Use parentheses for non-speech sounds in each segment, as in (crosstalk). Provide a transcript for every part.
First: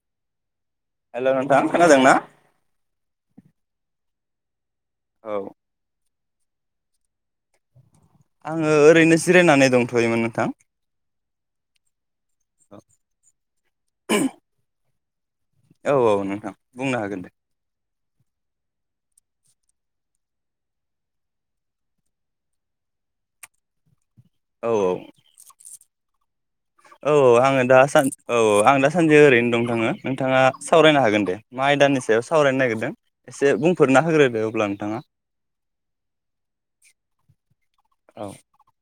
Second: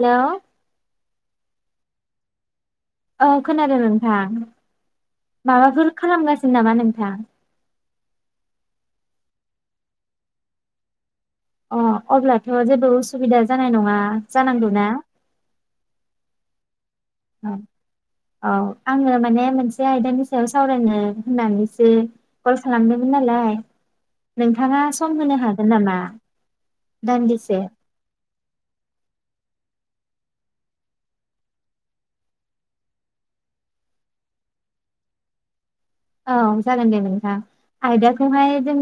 Hello hello नोंथां खोनादों ना? औ खोनादों नोंथां। औ माबाफोर खालामगासि नामा नोंथां आङो ओरैनो जिरायनानै दंथ'योमोन नोंथां अह अब्लाथ' जेबो उसुबिदा जानाय नङा जानांगौना‌? औ औ नोंथां बुंनो हागोन दे औ औ आङो माने मोनसे आयदानि सायाव सावरायनो होननानैसो कल खालामदोंमोन नालाय औ नोंथाङा औ सम होनो हाग गोन नामा औ दान्दिसे आङो दा सान औ आं दा सानसे ओरैनो दं थाङो नोंथाङा सावरायनो हागोन दे मा आयदानि सायाव सावरायनो नागिरदों एसे बुंफोरना होग्रोदो अब्ला नोंथाङा। औ जागोन दे नोंथां औ आयदाखौहाय जों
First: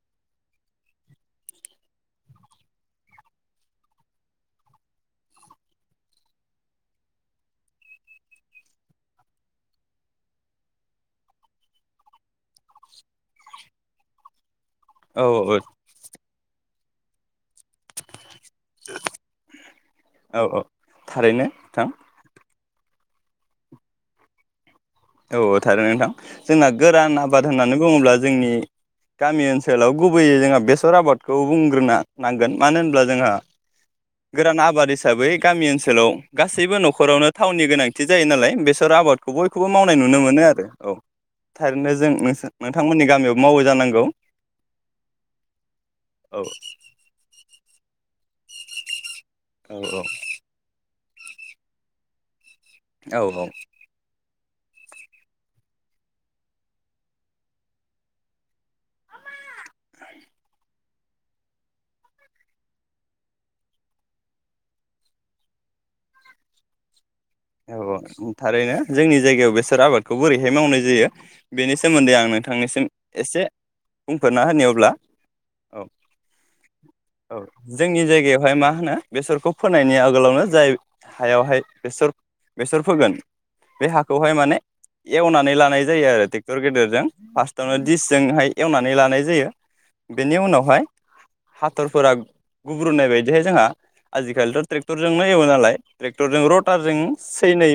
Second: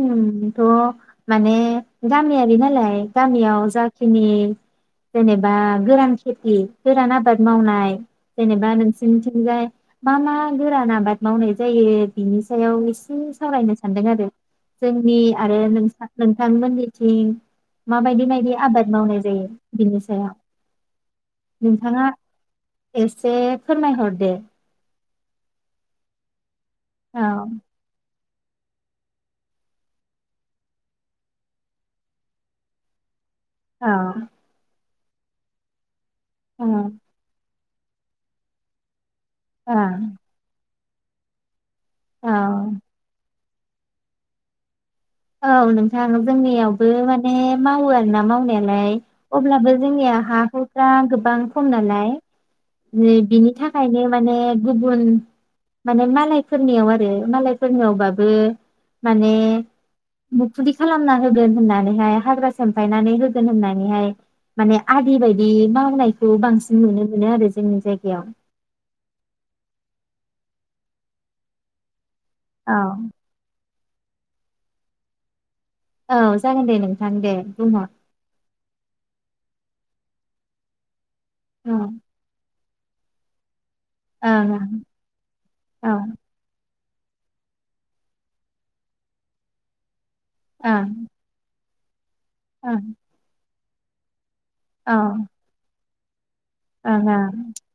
थ' माने गामियारि नालाय गामियाव जाखिनि जेनेबा गोरान खेथि गोरान आबाद मावनाय जेनेबा नोंसिनिथिंजाय मा मा गोरान आबाद मावनाय जायो बिनि सायाव एसे सावरायनो सानदों आरो। जोंनि औ औ आरो नोंसा नोंथांमोननिथिं माबायदि बायदि आबाद मावनाय जायो बिनि सायाव। औ औ थारैनो नोंथां नोंथाङा एसे फोरमायहरदो औ औ थारै नोंथां जोंना गोरान औ आबाद होननानै बुङोब्ला जोंनि गामि ओनसोलाव गुबैयै जोंहा बेसर आबादखौ बुंग्रोना नांगोन मानो होनब्ला जोंहा औ गोरान आबाद हिसाबै गामि ओनसोलाव औ गासैबो न'खरावनो थावनि गोनांथि जायो नालाय बेसर आबादखौ बो औ मावनाय नुनो मोनो आरो औ। थारैनो जों नों औ नोंथांमोननि गामियाव मावो जानांगौ। औ नोंथां औ जोंनियावबो माने मावो आरो ना मावनायालाय अब्लाबो औ जोंनिया हा हुफ्रा गो बां खम नालाय औ बिनि थाखायनो माने गुबुन माने मालायफोरनियाव आरो मालायफोरनियावबाबो माने मुखदि खालामना होगोन होननानैहाय हाग्रा सेमफायनानै होगोन होननानैहाय माने आदि बायदि मावनायखौ बांसिन नुनो मोनो आरो औ जोंनि जायगायाव औ थारैनो जोंनि जायगायाव बेसोर आबादखौ बोरै मावनाय जायो बेनि सोमोनदै आं औ नोंथांनिसिम एसे बुंफोरना होनि अब्ला औ जागोन दे नोंथां दे औ बुंहर जोंनि जायगायावहाय मा होनो बेसरखौ फोनायनि आगोलावनो जाय हायावहाय ओं बेसर बेसर फोगोन बे हाखौहाय ओं माने एवनानै लानाय जायो ओं आरो ट्रेक्टर गेदेर फोरजों फारस्ट आवनो दिस जों हाय एवनानै लानाय जायो। बेनि उनावहाय ओं हाथरफोरा ओं गुब्रुनाय बायदिहाय जोंहा आजि खालिथ' औ ट्रेक्टरजोंनो एवो नालाय। ट्रेथरजों र'टारजों ओं सै नै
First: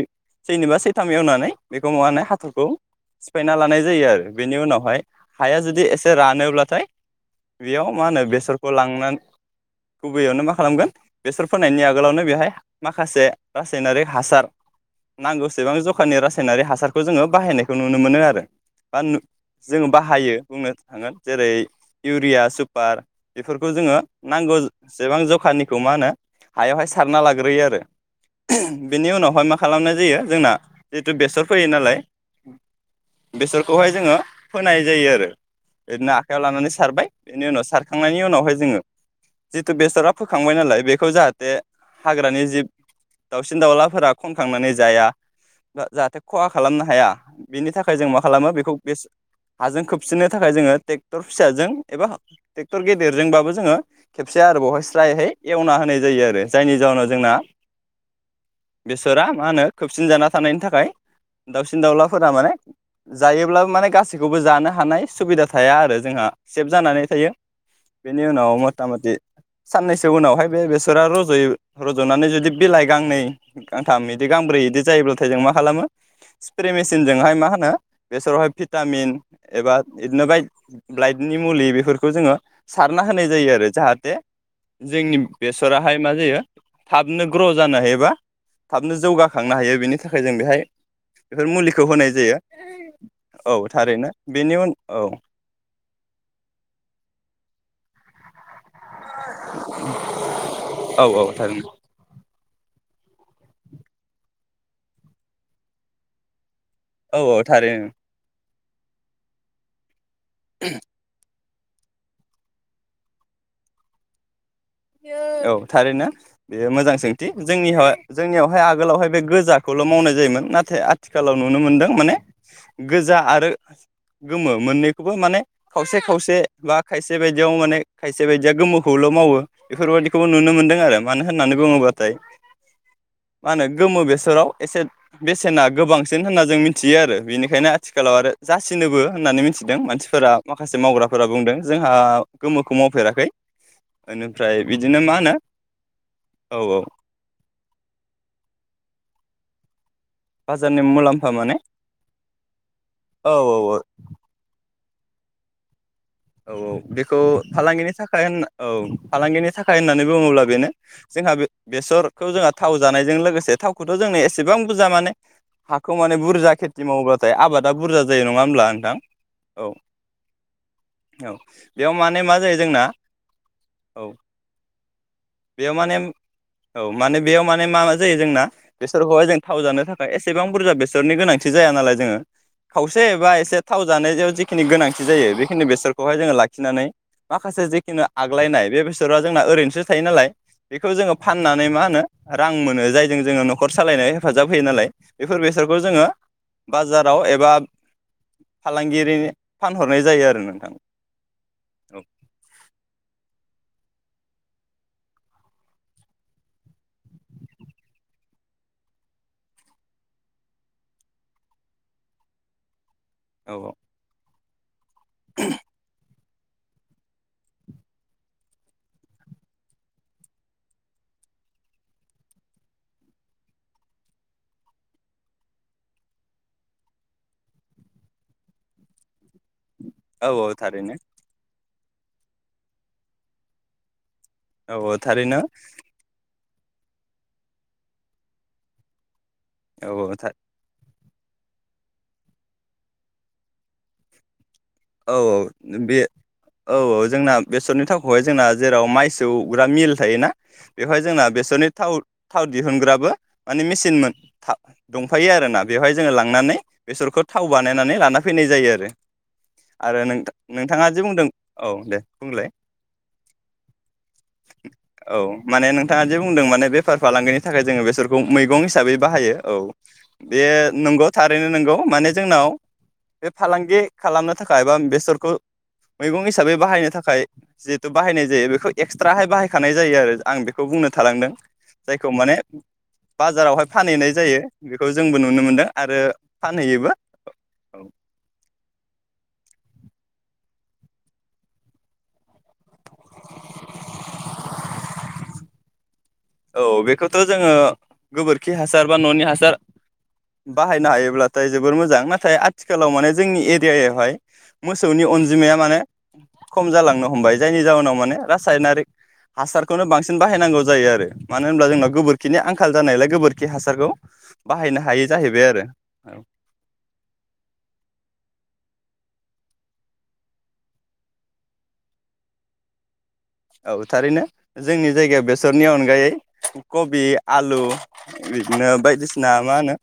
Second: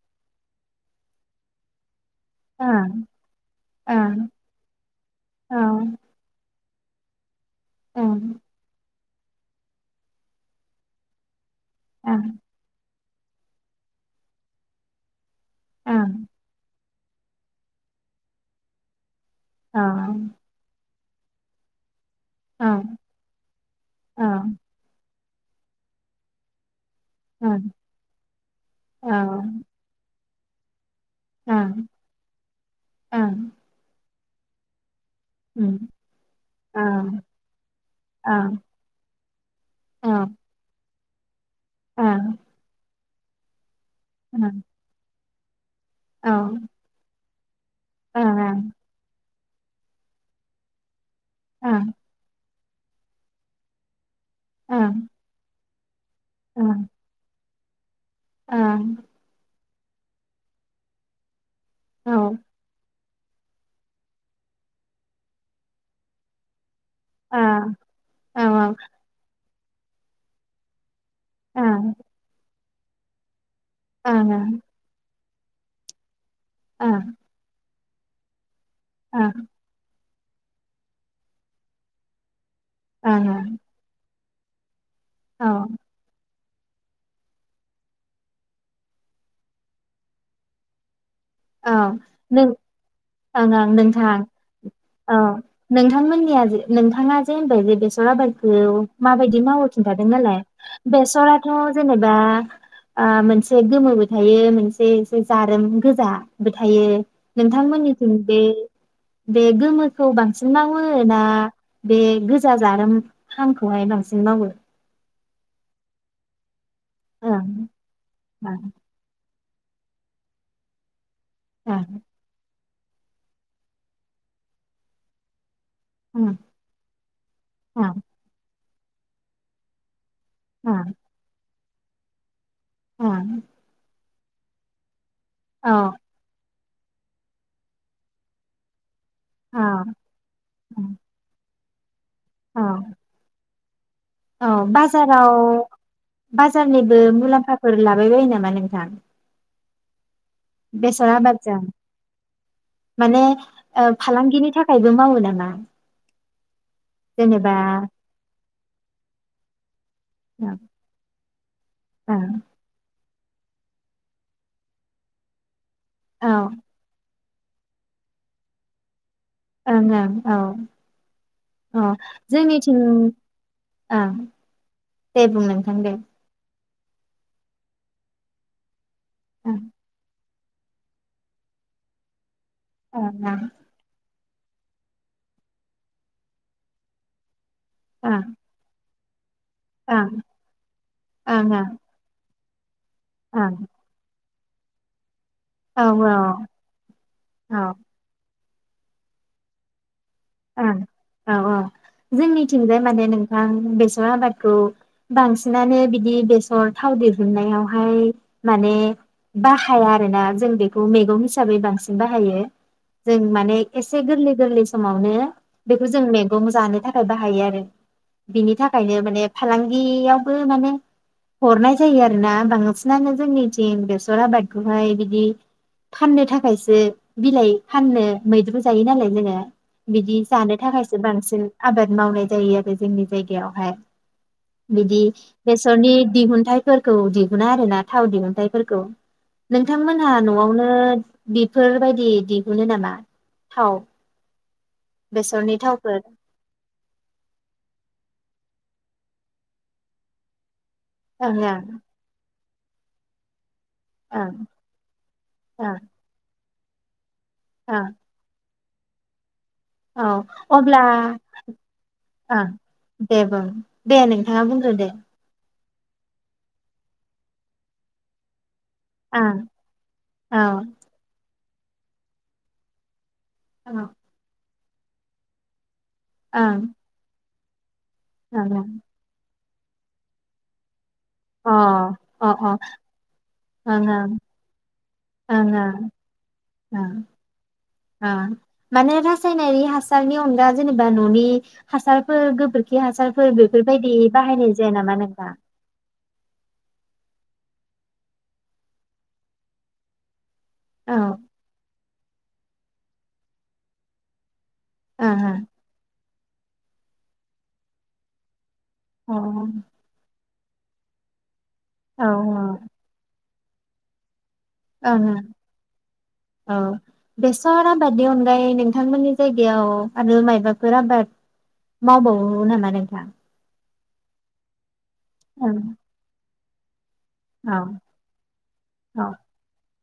सैनिबा सैथाम एवनानै बेखौ माबानो हाथरखौ ओं सिफायना लानाय जायो आरो बेनि उनावहाय हाया ओं जुदि एसे रानोब्लाथाय बेयाव मा ओं होनो बेसरखौ लांनानै गुबैययावनो मा खालामगोन बेसर फोनायनायनि औ आगोलावनो बेहाय मा माखासे रासायनारि हासार नांगौसेबां जखानि ओं रासायनारि हासारखौ जोङो बाहायनायखौ नुनो मोनो आरो बा जोङो ओं बाहायो बुंनो थांगोन जेरै- इउरिया ओं सुपार बेफोरखौ जोङो औ नांगौ सेबां जखा दखाननिखौ मा होनो हायाव हाय सारना लाग्रोयो आरो बिनि ओं उनावहाय मा खालामनाय जायो जोंना जिहेथु बेसर फैयो ओं नालाय ओं बेसरखौहाय जोङो फोनाय जायो आरो ओरैनो आखायाव लानानै सारबाय बेनि उनाव सारखांनायनि उनावहाय जोङो जिथु बेसरा फोखांबाय नालाय बे खौ जाहाथे हाग्रानि जिब दावसिन-दावला फोर खनखांनानै जाया जा-जाहाथे खहा खालामनो हाया बेनि थाखाय जों मा खालामो बेखौ बे हाजों खोबसिननो थाखाय जोङो टे क्टर फिसाजों एबा ट्रेक्टर गेदेरजोंबाबो जोङो खेबसे आरो बावहाय स्रायहै एवनाहो नाय जायो आरो जायनि जाहोनाव जोंना बेसरा मा होनो खोबसिन जाना थानायनि थाखाय दाउसिन-दाउलाफोरा माने जायोब्लाबो माने गासैखौबो जानो हानाय सुबिदा थाया आरो जोंहा से भजानानै थायो औ बेनि उनाव मता मति साननैसो उनावहाय बे बेसरा रजयो रज'नानै जुदि बिलाइ गांनै गां थाम बिदि गांब्रै बिदि जायोब्ला नाथाय जों मा खालामो स्प्रे मेसिनजोंहाय मा होनो बेसोरावहाय भिटामिन एबा बिदिनो बाय बइटनि मुलि बेफोरखौ जोङो सारना होनाय जायो आरो जाहाथे जोंनि बेसराहाय मा जायो थाबनो ग्र' जानो हायोबा थाबनो जौगाखांनो हायो बेनि थाखाय जों बेहाय बेफोर औ मुलिखौ होनाय जायो नों ओं औ ओं थारैनो नोंथां बेनि उन औ नोंथांमोननिया ज नोंथाङा जे होनबाय जे बेसे जला बाय माबायदि मावो खिन्थादों नालाय औ औ बेसराथ' थारैनो जेनेबा मोनसे गोमोबो थायो मोनसे एसे जारोम गोजा थायो औ औ थारैनो नोंथांमोननिथिं बे बेे गोमो खौ बांसिन मावो ना बे गोजा जार हांखौहाय बांसिन मावो औ थारै ना बेयो मोजां सोंथि ओं जोंनि ओं जोंनियावहाय आगोलावहाय बे गोजा खौल' मावनाय जायोमोन नाथाय आथिखालाव नुनो ओं मोनदों माने गोजा आरो गोमो मोननैखौबो माने खावसे खावसे बा खायसे बायदियाव माने ओं खायसे बायदिया गोमो खौल' मावो बेफोरबायदि खौ नुनो ओं मोनदों आरो मानो होननानै गङगथायाय ओं मान गोमो बेसेद बोसोराव एसे बेसेना औ गोबांसिन होनना जों मिथि मिथियो आरो बेनिखायनो आथिखालाव आरो जासिनोबो। होननानै औ मिथिदों मानसिफोरा माखासे मावग्राफोरा बुंदों। जोंहा औ गोमोखौ मावफेराखै। औ बेनिफ्राय बिदिनो मा बाजाराव होनो औ औ बाजारनिबो मुलाम्फाफोर लाबाय बायो नामा नोंथां? बाजारनि बेसर मुलाम्फा माने आबादजों माने औ औ ओ फालांगिनि थाख खायबो मावो नामा? औ औ बेखौ जेनेबा फालांगिनि थाखाय होनना औ फालांगिनि थाख खाय होननानै बुङोब्ला ओं बेनो जोंहा बे-बेसरखौ ओं जोंहा थाव जानाय जों लोगोसे थावखौथ जोंनो एसेबां बुजा माने हाखौ माने औ बुरजा खेटि मावोबा थाय आबादा बुरजा जायो नङा ओमब्ला नोंथां? औ ओं ओं औ। औ अ बेयाव माने मा जायो जोंनिथिं जोंना ओ औ दे बुं बेयाव नोंथां दे। माने औ माने बेयाव माने मा जायो जोंना बेसोरखौहाय जों ओं थाव जानो थाखाय एसे सेबां बुरजा बेसरनि गोनांथि जाया नालाय जोङो। खावसे ओं एबा ओं एसे थाव जानायजों जि खिनि गोनांथि जायो बे खिनि बेसरखौहाय जोङो लाखिनानै माखासे जेखिनि ओं आग्लायनाय बे बेसरा जोंना ओरैनोसो थायो ओं नालाय बिखौ जोङो ओं फाननानै ओं मा होनो रां मोनो। जायजों जोङो ओं नखर सालायनाय हेफाजाब होयो नालाय। बेफोर बेसरखौ औ जोंङो बाजाराव एबा औ फालांगिरिनो फानहरनाय जायो आ ओं औ औ जोंनिथिंजाय माने नोंथां बेसे ओ आबादखौ बांसिनानो बिदि बेसर थाव दिहुननायावहाय माने बाहाया आरोना जों बेखौ मैगं हिसाबै बांसिन बाहायो। जों औ माने एसे गोरलै गोरलै समावनो बेखौ जों में (unintelligible) जानो थाखाय बाहायो आरो बिनि थाखायनो माने फालांगियावबो माने हरनाय जायो आरोना बांसिनानो जोंनिथिं बेसर आबादखौहाय बिदि फाननो थाखायसो बिलाइ फाननो मैद्रु जायो नालाय जोङो बिदि औ औ जानो थारैनो थाखायसो बांसिन आबाद मावनाय जायो आरो जोंनि जायगायावहाय। औ औ बिदि थारैनो बेसरनि दिहुनथाइ फोरफोरखौ दिहुनो आरोना थाव दिहुनथाइफोरखौ औ नोंथांमोनहा न'वावनो बेफोरबायदि दिहुनो नामा थाव? औ औ बेसरनि बे थावफोर औ औ जोंना बेसरनि थावखौहाय जोंना जेराव माइसौग्रा मिल थायोना बेवहाय जोंना ओं ओं बेसरनि थाव थाव दिहुनग्राबो माने मेचिन मोन ओं फा दंफायो आरोना ओं बेवहाय जोङो लांनानै बेसोरखौ थाव ओं बानायनानै लाना फैनाय जायो। फ्राय औ अब्ला औ दे बुंलाय ओं दे बुं दे नोंथाङा बुंग्रो दे औ माने नोंथाङा जे बुंदों माने बेफार फालांगिनि थाखाय जोङो बेसरखौ मैगं हिसाबै ओं बाहायो औ बे नंगौ थार। रैनो नोंगौ माने जोंनाव बे फालांगि खालामनो थाखाय बा बेसरखौ मैगं हिसाबै बाहायनो थाखाय जे बायनाय अ जायो अ बेखौ एक्सट्राहाय बाहाय खानाय जायो आरो आं बेखौ बुंनो थालांदों ओं जायखौ ओं माने ओं बाजारावहाय फानहैनाय जायो। खौ जोंबो नुनो ओं मोनदों आरो फानहैयोबो। ओं ओं माने रासायनारि हासारनि अनगा जेनेबा न'नि हासारफोर गोबोर खि हासारफोर बेफोरबायदि बाहायनाय जाया नामा नों थां। औ बेखौथ' जोङो गोबोरखि हासार बा न'नि हासार बाहायनो औ हायोब्लाथाय जोबोर मोजां ना नाथाय आथिखालाव माने जोंनि एरियायावहाय मोसौनि ओं अनजिमाया माने खम जालांनो हमबाय जायनि जावोनाव माने राज रासायनारि ओं हासारखौनो बांसिन बाहायनांगौ जायो आरो। मानो होनब्ला जोंनाव औ गोबोरखिनि आंखाल जानायालाय गोबोर बे हासारखौ। बाहायनो ओं हायै ओं जाहैबाय आरो औ बेसर आबादनि अनगायै नों नोंथांमोननि जायगायाव आरो मायबाफोर आबाद मावबावो नामा नोंथां? औ थारैनो। जोंनि जायगायाव औ बेसरनि अनगायै कबि औ आलु बिदिनो औ बायदिसिना मा होनो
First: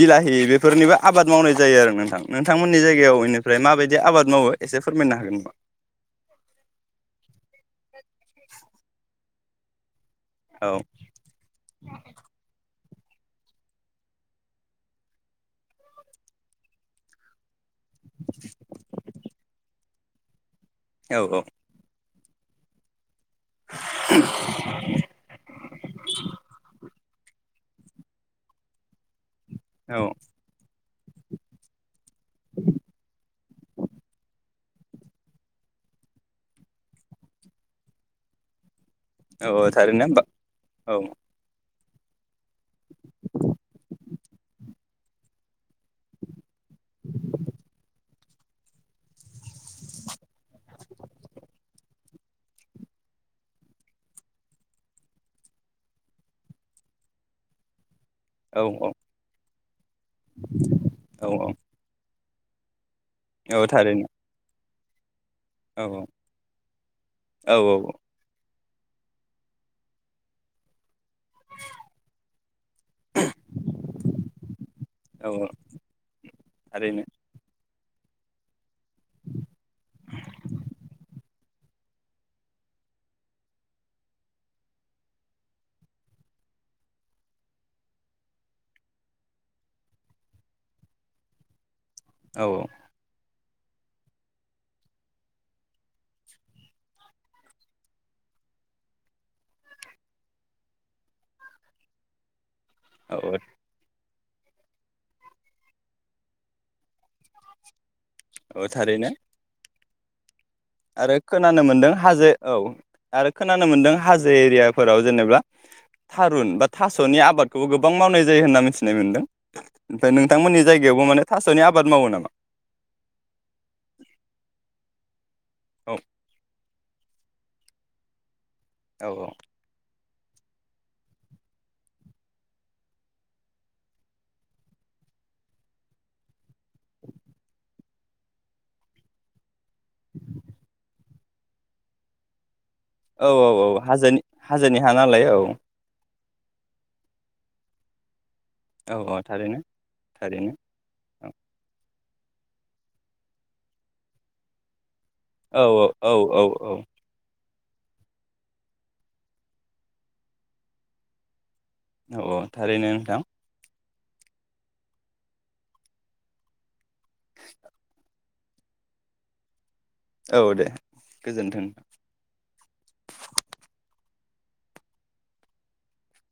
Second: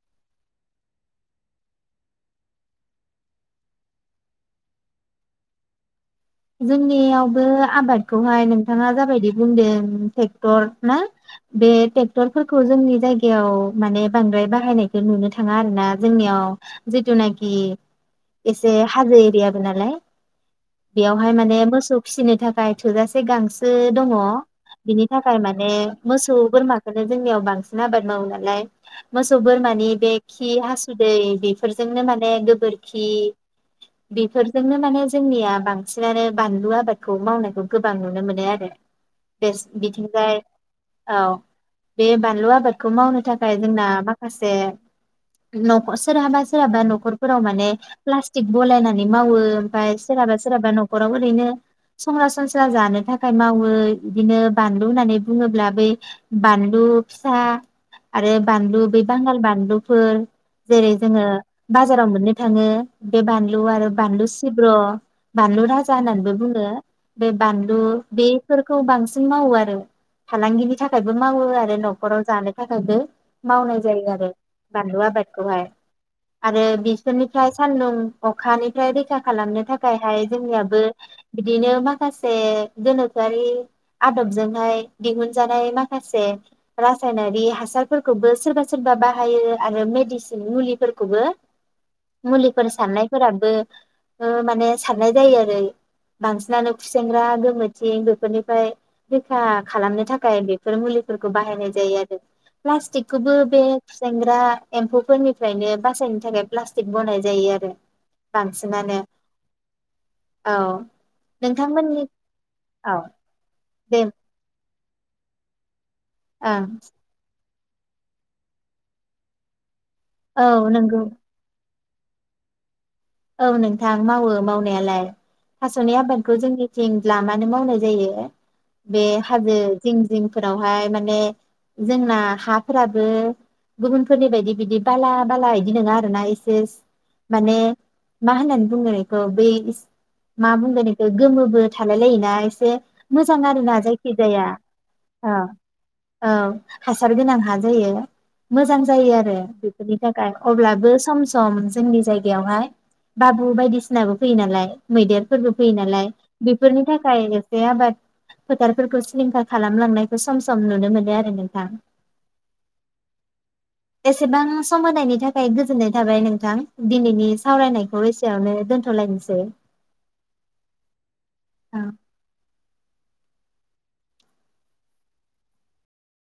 बिलाहि बेफोरनिबो आबाद मावनाय जायो आरो नोंथां नोंथांमोननि जायगायाव इनिफ्राय माबायदि आबाद मावो एसे फोरमायनो हागोन नामा? जोंनियाव ओ आबादखौहाय नोंथाङा जाब बायदि बुंदों। ट्रेक्टर औ ना बे ट्रेक्टरफोरखौ जोंनि जायगायाव माने बांद्राय बाहायनायखौ नुनो थाङा आरो ना जोंनियाव जिथुनोखि एसे हाजो एरियाबोनालाय। औ बेयावहाय औ माने मोसौ फिसिनो थाखाय थोजासे गांसो दङ बिनि थाखाय माने मोसौ बोरमाखो जोंनियाव बांसिन आबाद मावो नालाय मोस सौ बोरमानि औ बे खि हासुदै बेफोरजोंनो माने गोबोरखि बेफोर जोंनो माने जोंनिया बां बांसिनानो बानलु आबादखौ मावनायखौ गोबां नुनो मोनो आरो। औ बेस औ थारैनो होमबा बिथिंजाय औ। बे बानलु आबादखौ मावनो थाखाय जोंना माखासे न'ख सोरहा सोरहाबा न'खरफोराव माने प्लास्टिक बलायनानै मावो ओमफ्राय सोरहाबा सोरहाबा न'खराव ओरैनो सरासनस्रा जानो थाखाय मावो इदिनो बानलु होननानै बुङोब्ला बै बानलु फिसा आरो औ बानलु बै बांगाल बानलु फोर जेरै जोंङो औ बाजाराव मोन थाङो बे बानलु औ आरो थारैनो बानलु ब्र' बानलु औ राजा होननानैबो बुङो बे औ बानलु बे फोरखौ बांसिन मावो आरो फालांगिनि थाख थाखायबो मावो आरो न'खराव जानो थाखायबो मावनाय जायो आरो बानलु औ आबादखौहाय आरो थारैनो बिसोरनिफ्राय सान्दुं अखानिफ्राय रैखा खालामनो थाखाय थाखायहाय जोंनियाबो बिदिनो माखासे गोनोखोआरि आदबजोंहाय दिहुनजानाय माखासे रासायनारि हासारफोरखौबो सोरबा सोरबा बाहायो आरो मेडिसिन मुलिफोरखौबो औ मुलिफोर साननायफोरा बो माने सारनाय जायो आरो बांसिनानो खुसेेंग्रा गोमोथिं बेफोरनिफ्राय रैखा खालामनो थाखाय बेफोर मुलिफोरखौ बाहायनाय जायो आरो औ प्लास्टिकखौबो बे सेंग्रा एम्फौफोरनिफ्रायनो बासायनो थाखाय प्लास्टिक बानायनाय जायो आरो औ बांसिनानो थारैनो औ आरो खोनानो मोनदों नोंथांमोननि हाजो औ आरो खोनानो मोनदों दे हाजो एरिया फोराव जेनेबा थारुन ओं बा थास'नि आबाद खौबो गोबां मावनाय जायो होनना मिथिनाय मोनदों ओमफ्राय नोंथांनि औ नंगौ जायगायावबो माने थास'नि आ आबाद मावो नामा औ नोंथां मावो मावनायालाय थास'नि औ आबादखौ जोंनि थिं लामानो मावनाय जायो बे औ हाजो जिं जिंफोरावहाय माने जोंना हाफोराबो गुबुनफोरनि बायदि बिदि बाला बाला बिदि नङा आर ना एसे माने मा होननानै बुंगोन इखौ बे मा बुंगोन इखौ गोमोबो थालाय लायोना एसे औ मोजां औ औ आरोना जायखि हाजोनि जाया हाजोनि हा नालाय औ औ हासार गोनां हा जायो मोजां औ जायो औ आरो थारैनो बेफोरनि थाखाय थारैनो अब्लाबो सम-सम जोंनि जायगायावहाय बाबु बायदिसिनाबो फैयो नालाय मैदेरफोरबो औ फैयो नालाय औ औ औ बेफोरनि थाखाय बे आबाद फोथारफोरखौ सिलिंखार खालामलांनायखौ सम सम नुनो मोनो आरो नोंथां औ औ थारैनो नोंथां बेसेबां सम होनायनि थाखाय गोजोननाय थाबाय नोंथां दिनैनि सावरायनाय एसेयावनो दोनथ'लायनोसै औ दे गोजोन्थों।